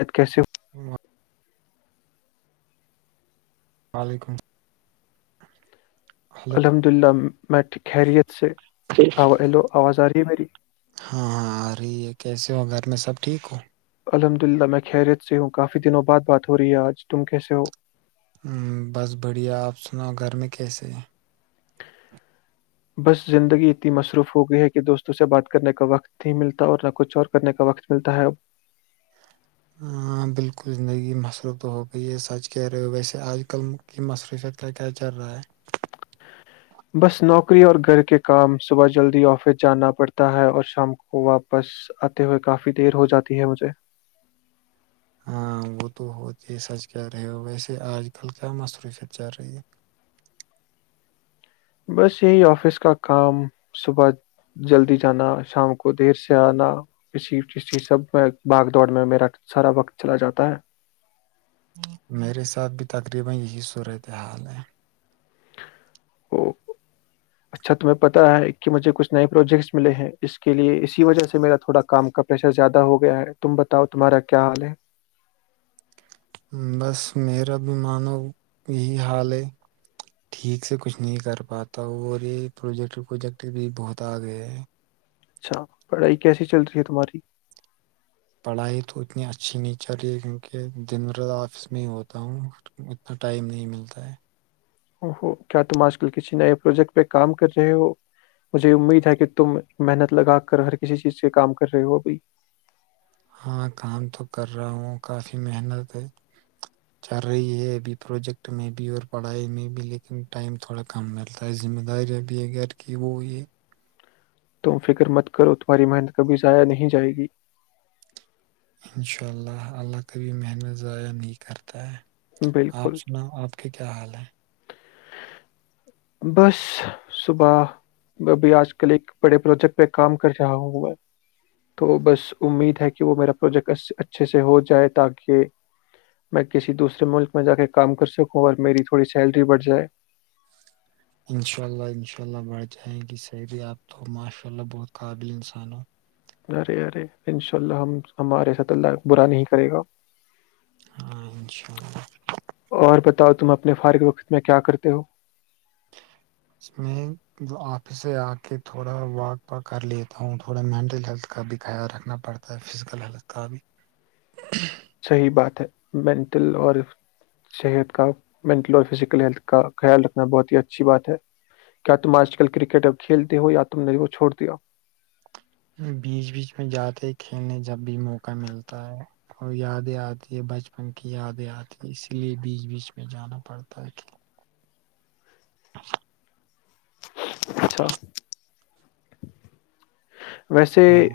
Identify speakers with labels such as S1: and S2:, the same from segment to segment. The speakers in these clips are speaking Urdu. S1: عید کیسے ہو؟ [unintelligible]
S2: الل و علیکم [unintelligible]
S1: الحمد للہ میں خریت سے لو آوازار جی مری [unintelligible]
S2: ہاں ہاں آ رہی ہے کیسے ہو گھر میں سب ٹھیک ہو
S1: الحمد للہ میں خیریت سے ہوں کافی دنوں بعد بات ہو رہی ہے آج تم کیسے ہو
S2: ہ بس بڑھیا آپ سنا گھر میں کیسے ہیں
S1: بس زندگی اتنی مصروف ہو گئی ہے کہ دوستوں سے بات کرنے کا وقت نہیں ملتا اور نہ کچھ اور کرنے کا وقت ملتا ہے اب
S2: ہاں بالکل زندگی مصرف تو ہو گئی ہے سچ کہہ رہے ہو ویسے آج کل کی مصروفت کیا کیا چل رہا ہے
S1: بس نوکری اور گھر کے کام صبح جلدی آفس جانا پڑتا ہے اور شام کو واپس آتے ہوئے کافی دیر ہو جاتی ہے مجھے
S2: ہاں وہ تو ہوتی ہے سچ کہہ رہے ہو ویسے آج کل کیا مصروففت جا رہی ہے
S1: بس یہی آفس کا کام صبح جلدی جانا شام کو دیر سے آنا کسی سب باغ دوڑ میں میرا سارا وقت چلا جاتا ہے
S2: میرے ساھ بھی تقریبا یہی صورت حال ہے
S1: ا اچھا تمہیں پتا ہے کہ مجھے کچھ نئے پروجیکٹس ملے ہیں اس کے لیے اسی وجہ سے میرا تھوڑا کام کا پریشر زیادہ ہو گیا ہے تم بتاؤ تمہارا کیا حال ہے
S2: بس میرا بھی مانو یہی حال ہے ٹھیک سے کچھ نہیں کر پاتا اور یہ پروجیکٹ پروجیکٹ بھی بہت آ گئے ہے
S1: اچھا پڑھائی کیسی چل رہی ہے تمہاری
S2: پڑھائی تو اتنی اچھی نہیں چل رہی ہے کیونکہ دن رات آفس میں ہی ہوتا ہوں اتنا ٹائم نہیں ملتا ہے
S1: او کیا تم آج کل کسی نئے پروجیکٹ پہ کام کر رہے ہو مجھے امید ہے کہ تم محنت لگا کر ہر کسی چیز سے کام کر رہے ہو ا بھائی
S2: ہاں کام تو کر رہا ہوں کافی محنت ہے چل رہی ہے ابھی پروجیکٹ میں بھی اور پڑھائی میں بھی لیکن ٹائم تھوڑا کم ملتا ہے ذمہ داریاں بھی ہے گھر کی وہ یہ
S1: تم فکر مت کرو تمہاری محنت کبھی ضائع نہیں جائے گی
S2: انشاء اللہ اللہ کبھی محنت ضائع نہیں کرتے آپ
S1: بالکل
S2: سنا آپ کے کیا حال ہے
S1: بس صبح میں ابھی آج کل ایک بڑے پروجیکٹ پہ کام کر رہا ہوںا تو بس امید ہے کہ وہ میرا پروجیکٹ اچھے سے ہو جائے تاکہ میں کسی دوسرے ملک میں جا کے کام کر سکوں اور میری تھوڑی سیلری بڑھ جائے
S2: انشاء اللہ انشاء اللہ بڑھ جائ گی سیری آپ تو ماشاء اللہ بہت قابل انسان ہو
S1: ارے ارے ان شاء اللہ ہم ہمارے س اللہ برا نہیں کرے گا
S2: ہاں انشاء اللہ
S1: اور بتاؤ تم اپنے فارغ وقت میں کیا کرتے ہو
S2: اس میں آپس سے آ کے تھوڑا واک و کر لیتا ہوں تھوڑا مینٹل ہیلتھ کا بھی خیال رکھنا پڑتا ہے فزیکل ہیلتھ کا بھی
S1: صحیح بات ہے مینٹل اور صحت کا مینٹل اور فزیکل ہیلتھ کا خیال رکھنا بہت ہی اچھی بات ہے کیا تم آج کل کرکٹ اب کھیلتے ہو یا تم نے وہ چھوڑ دیا
S2: بیچ بیچ میں جاتے ہیں کھیلنے جب بھی موقع ملتا ہے اور یادیں آتی ہے بچپن کی یادیں آتی ہے اسی لیے بیچ بیچ میں جانا پڑتا ہے [inaudible]
S1: اچھا ویسے
S2: ہاں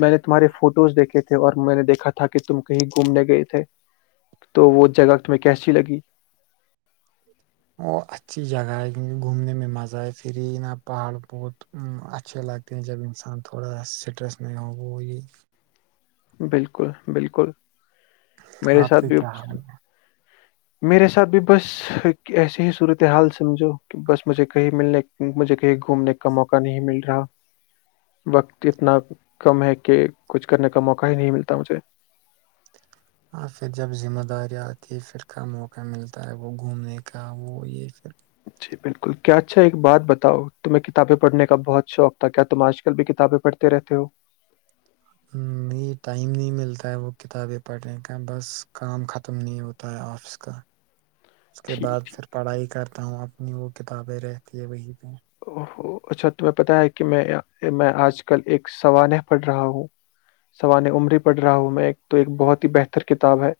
S1: میں نے تمہارے فوٹوز دیکھے تھے اور میں نے دیکھا تھا کہ تم کہیں گھومنے گئے تھے تو وہ جگہ تمہیں کیسی لگی
S2: اور اچھی جگہ ہے گھومنے میں مزہ آئے پری نا پہاڑ پہوڑ اچھے لگتے ہیں جب انسان تھوڑا اسٹریس نہیں ہوگی
S1: بالکل بالکل میرے
S2: آپ
S1: ساتھ
S2: کے
S1: بھی
S2: کیا حال
S1: میرے ساتھ بھی بس ایسیے ہی صورت حال سمجھو کہ بس مجھے کہیں ملنے مجھے کہیں گھومنے کا موقع نہیں مل رہا وقت اتنا کم ہے کہ کچھ کرنے کا موقع ہی نہیں ملتا مجھے
S2: اور پھر جب ذمہ داری آتی ہے پھر کا موقع ملتا ہے وہ گھومنے کا وہ یہ پھر
S1: جی بالکل کیا اچھا ایک بات بتاؤ تمہیں کتابیں پڑھنے کا بہت شوق تھا کیا تم آج کل بھی کتابیں پڑھتے رہتے ہو
S2: م ٹائم نہیں ملتا ہے وہ کتابیں پڑھنے کا بس کام ختم نہیں ہوتا ہے آفس کا اس کے بعد
S1: ٹھیک ٹھیک
S2: پھر پڑھائی کرتا ہوں اب اپنی وہ کتابیں رہتی ہے وہیں پہ
S1: ا اچھا تمہیں پتتا ہے کہ میں میں آج کل ایک سوانح پڑھ رہا ہوں سوانح عمری پڑھ رہا ہوں میں تو ایک بہت ہی بہتر کتاب ہے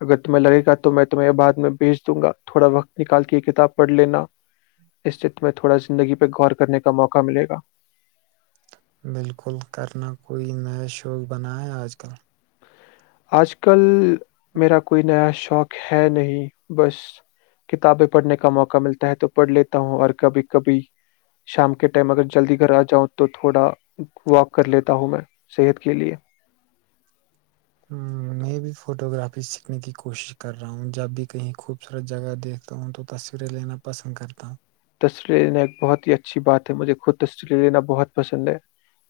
S1: اگر تمہیں لگے گا تو میں تمہیں یہ بعد میں بھیج دوں گا تھوڑا وقت نکال کے یہ کتاب پڑھ لینا اس سے تمہیں تھوڑا س زندگی پہ غور کرنے کا موقع ملے گا
S2: بالکل کرنا کوئی نیا شوق بنا ہے آج کل
S1: آج کل میرا کوئی نیا شوق ہے نہیں بس کتابیں پڑھنے کا موقع ملتا ہے تو پڑھ لیتا ہوں اور کبھی کبھی شام کے ٹائم اگر جلدی گھر آ جاؤں تو تھوڑا واک کر لیتا ہوں میں صحت کے لیئے
S2: ہ میں بھی فوٹو گرافی سیکھنے کی کوشش کر رہا ہوں جب بھی کہیں خوبصورت جگہ دیکھتا ہوں تو تصویریں لینا پسند کرتا ہوں
S1: اسری لینا بہت ہی اچھی بات ہے مجھے خود تٹریل لینا بہت پسند ہے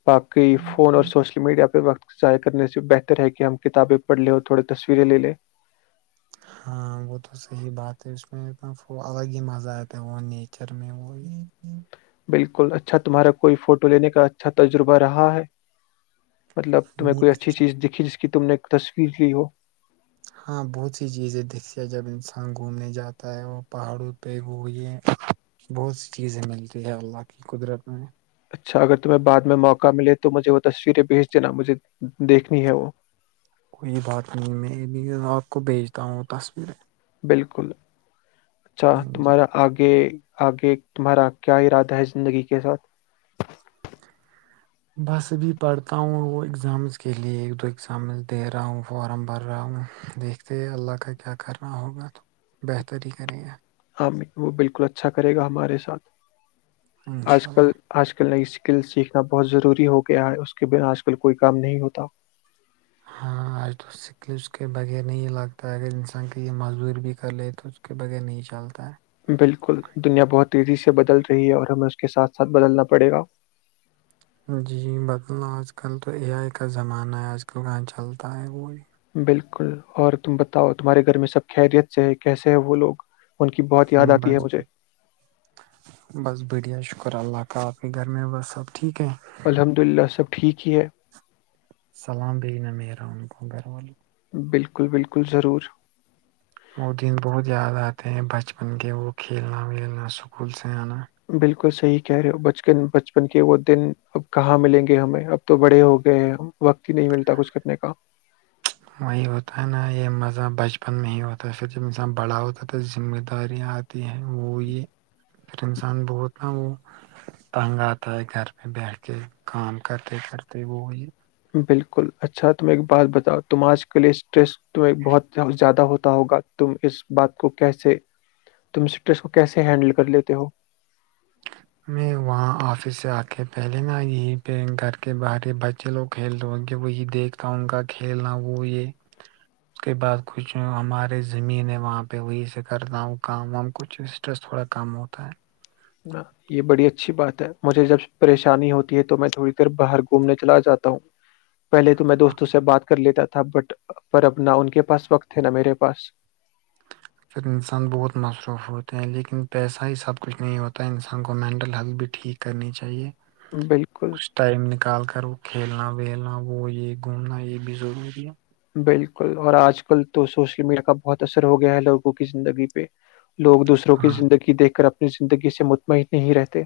S1: باقی فون اور سوشل میڈیا پہ ب ضائع کرنے سے بہتر ہے کہ ہم کتابیں پڑھ لیں اور تھوڑی تصویریں لے لیں
S2: ہاں وہ تو صحیح بات ہے اس میں ایکنا الگ ہی مزہ آتا ہے وہ نیچر میں وہ
S1: بالکل اچھا تمہارا کوئی فوٹو لینے کا اچھا تجربہ رہا ہے مطلب تمہیں کوئی
S2: نہیں
S1: اچھی چیز دھی جس کی کی تم نے ایک تصویر کی ہو
S2: ہاں بہت سی چیزیں دستے جب انسان گھومنے جاتا ہے اور پہاڑوں پہ وہ یہ بہت سی چیزیں ملتی ہے اللہ کی قدرت میں
S1: اچھا اگر تمہیں بعد میں موقع ملے تو مجھے وہ تصویریں بھیج دینا مجھے دیکھنی ہے وہ
S2: کوئی بات نہیں میں آپ کو بھیجتا ہوں تصویریں
S1: بالکل اچھا
S2: جی
S1: تمہارا آگے آگے تمہارا کیا ارادہ ہے زندگی کے ساتھ
S2: بس بھی پڑھتا ہوں وہ ایگزامس کے لئے ایک دو ایگزامز دے رہا ہوں فارم بھر رہا ہوں دیکھتے اللہ کا کیا کرنا ہوگا تو بہتر ہی کرے گا
S1: وہ بالکل اچھا کرے گا ہمارے ساتھ آج
S2: انشاء
S1: کل
S2: اللہ
S1: آج کل نہیں اسکل سیکھنا بہت ضروری ہو گیا ہے اس کے بنا آج کل کوئی کام نہیں ہوتا
S2: ہاں آج تو سکل اس کے بغیر نہیں لگتا اگر انسان کے یہ مزدوری بھی کر لے تو اس کے بغیر نہیں چلتا ہے
S1: بالکل دنیا بہت تیزی سے بدل رہی ہے اور ہمیں اس کے ساتھ ساتھ بدلنا پڑے گا
S2: جی بتل آج کل تو اے آئی کا زمانہ ہے آج کل کہاں چلتا ہے وہی
S1: بالکل اور تم بتاؤ تمہارے گھر میں سب خیریت سے ہے کیسے ہے وہ لوگ ان کی بہت
S2: ہ
S1: یاد آتی
S2: بس
S1: ہے مجھے
S2: بس بڑیایا ش شکر اللہ کا آپ کے گھر میں بس سب ٹھیک ہے
S1: الحمد للہ سب ٹھیک ہی ہیں
S2: السلام بنہ
S1: بالکل بالکل ضرور
S2: وہ دن بہت یاد آتے ہیں بچپن کے وہ کھیلنا ویلنا سکول سے آنا
S1: کو صحیح کہہ رہے ہو بچن بچپن کے وہ دن اب کہاں ملیں گے ہمیں اب تو بڑے ہو گئے ہیں وقت ہی نہیں ملتا کچھ کرنے کا
S2: وہی ہوتا ہے نا یہ مزہ بچپن میں ہی ہوتا ہے پھر جب انسان بڑا ہوتاتا ذمہ داریاں آتی ہے وہ یہ پھر انسان ب ہوتا ن وہ تنگ آتا ہے گھر پہ بیٹھ کے کام کرتے کرتے وہ یہ
S1: بالکل اچھا تمہیں ایک بات بتاؤ تم آج کے لیے اسٹریس تمہ بہت زیادہ ہوتا ہوگا تم اس بات کو کیسے تم اسٹریس کو کیسے ہینڈل کر لیتے ہو
S2: میں وہاں آفس سے آ کے پہلے نا یہیں پہ گھر کے باہر بچے لوگ کھیلتےوں کہ وہی دیکھتا ہوں کا کھیلنا وہ یہ اس کے بعد کچھ ہمارے زمین ہے وہاں پہ وہی سے کرتا ہوں کام کچھ اسٹریس تھوڑا کم ہوتا ہے
S1: نہ یہ بڑی اچھی بات ہے مجھے جب پریشانی ہوتی ہے تو میں تھوڑی دیر باہر گھومنے چلا جاتا ہوں پہے تو میں دوستوں سے بات کر لیتا تھا بٹ پر ابنا ان کے پاس وقت ہے نا میرے پاس
S2: پھر انسان بہت مصروف ہوتے ہیں لیکن پیسہ ہی سب کچھ نہیں ہوتا ہے انسان کو مینٹل ہیلتھ بھی ٹھیک کرنی چاہیے
S1: بالکل
S2: کچھ ٹائم نکال کر وہ کھیلنا ولنا وہ یہ گھومنا یہ بھی ضروری ہے
S1: بالکل اور آج کل تو سوشل میڈیا کا بہت اثر ہو گیا ہے لوگوں کی زندگی پہ لوگ دوسروں کی
S2: ہاں
S1: زندگی دیکھ کر اپنے اپنی زندگی سے مطمئن نہیں رہتے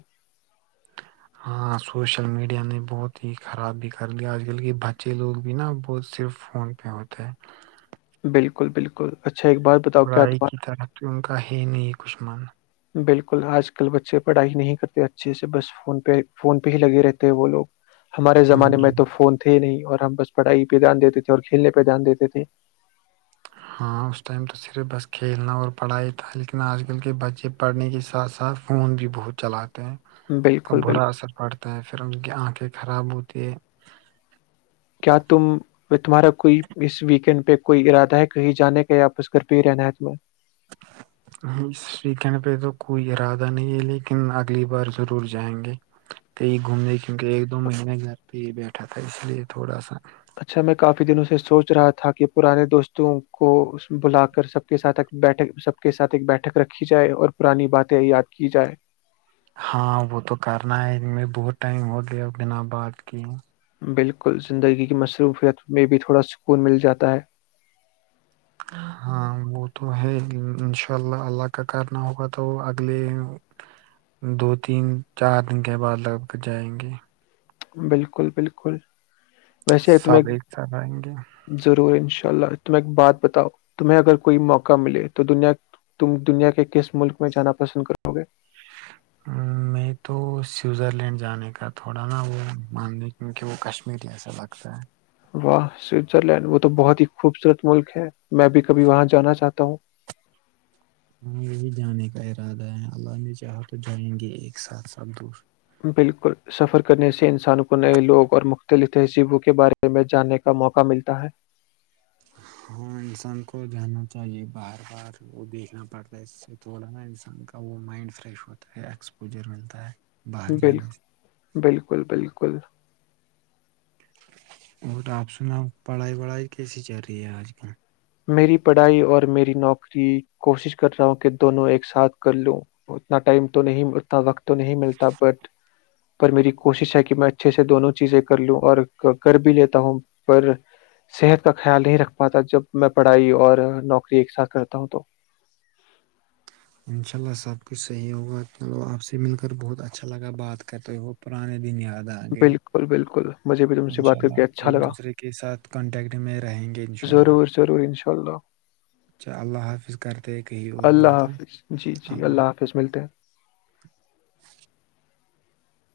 S2: ہاں سوشل میڈیا نے بہت ہی خرابی کرل آج کل کے بچے لوگ بھی نا ب صرف فون پہ ہوتے ہیں
S1: بالکل بالکل اچھا ایک بات بتاؤ کیا
S2: پڑائی کی
S1: تمہار
S2: طرف تو ان کا ہی نہیں کچھ من
S1: بالکل آج کل بچے پڑھائی نہیں کرتے اچھے سے بس فون پہ فون پہ ہی لگے رہتے ہیں وہ لوگ ہمارے
S2: ہوں۔
S1: زمانے میں تو فون تھے ہی نہیں اور ہم بس پڑھائی پہ دھیان دیتے تھے اور کھیلنے پہ دھیان دیتے تھے
S2: ہاں اس ٹائم تو صرف بس کھیلنا اور پڑھا ہی تھا لیکن آج کل کے بچے پڑھنے کے ساتھ ساتھ فون بھی بہت چلاتے تو
S1: بالکل بالکل
S2: برا اثر پڑتا ہے پھر ان کی آنکھ کے خراب ہوتے ہے
S1: کیا تم تمہارا کوئی اس ویکینڈ پہ کوئی ارادہ ہے کہیں جانے کا یاپس گھر پہ ہی رہنایت میں
S2: اس ویکینڈ پہ تو کوئی ارادہ نہیں ہے لیکن اگلی بار ضرور جائیں گے کہ یہ گھومنے کیونکہ ایک دو مہینے گھر پہ ہی بیٹھا تھا اس لیے تھوڑا سا
S1: اچھا میں کافی دنوں سے سوچ رہا تھا کہ پرانے دوستوں کو بلا کر سب کے ساتھ بیٹھ سب کے ساتھ ایک بیٹھک رکھی جائے اور پرانی باتیں یاد کی جائے
S2: ہاں وہ تو کرنا ہے ان میں بہت ٹائم ہو گیا بنا بعد کی
S1: بالکل زندگی کی مصروفیت میں بھی تھوڑا سکون مل جاتا ہے
S2: ہاں وہ تو ہے انشاء اللہ اللہ کا کرنا ہوگا تو اگلے دو تین چار دن کے بعد لگ بگ جائیں گے
S1: بالکل بالکل ویسے تمہیں
S2: سب ایک ساتھ آئیں گے
S1: ضرور ان شاء انء اللہ تم ایک بات بتاؤ تمہیں اگر کوئی موقع ملے تو دنیا تم دنیا کے کس ملک میں جانا پسند کرو گے
S2: میں تو سوئزر لینڈ جانے کا تھوڑا نا وہ ماننے کیونکہ وہ کشمیر ایسا لگتا ہے
S1: واہ سوئٹزر لینڈ وہ تو بہت ہی خوبصورت ملک ہے میں بھی کبھی وہاں جانا چاہتا ہوں
S2: ہاں یہی جانے کا ارادہ ہے اللہ نے چاہا تو جائیں گے ایک ساتھ ساتھ دور
S1: بالکل سفر کرنے سے انسانوں کو نئے لوگ اور مختلف تہذیبوں کے بارے میں جاننے کا موقع ملتا ہے
S2: ہاں انسان کو جاننا چاہیے بار بار وہ دیکھنا پڑتا ہے اس سے تھوڑا نا انسان کا وہ مائنڈ فریش ہوتا ہے ایکسپوجر ملتا ہے باہر
S1: بال
S2: جانے
S1: بالکل بالکل
S2: اور آپ سنا پڑھائی وڑھائی کیسی چل رہی ہے آج کل
S1: میری پڑھائی اور میری نوکری کوشش کر رہا ہوں کہ دونوں ایک ساتھ کر لوں اتنا ٹائم تو نہیں اتنا وقت تو نہیں ملتا بٹ پر میری کوشش ہے کہ میں اچھے سے دونوں چیزیں کر لوں اور کر بھی لیتا ہوں پر صحت کا خیال نہیں رکھ پاتا جب میں پڑھائی اور نوکری ایک ساتھ کرتا ہوں تو
S2: انشاء اللہ سب کچھ صحیح ہوگا چلو آپ سے مل کر بہت اچھا لگا بات کرتے وہ پرانے دن یاد د آ گئے
S1: بالکل بالکل مجھے بھی تم سے
S2: انشاء
S1: بات کر
S2: اللہ
S1: کے اچھا
S2: ایک
S1: لگا
S2: دوسرے کے ساتھ کانٹیکٹ میں رہیں گے انشاء اللہ
S1: ضرور ضرور انشاءاللہ
S2: اچھا اللہ حافظ کرتے کہی اور
S1: اللہ
S2: بات
S1: حافظ جی جی اللہ حافظ مل تو [inaudible]
S2: [inaudible]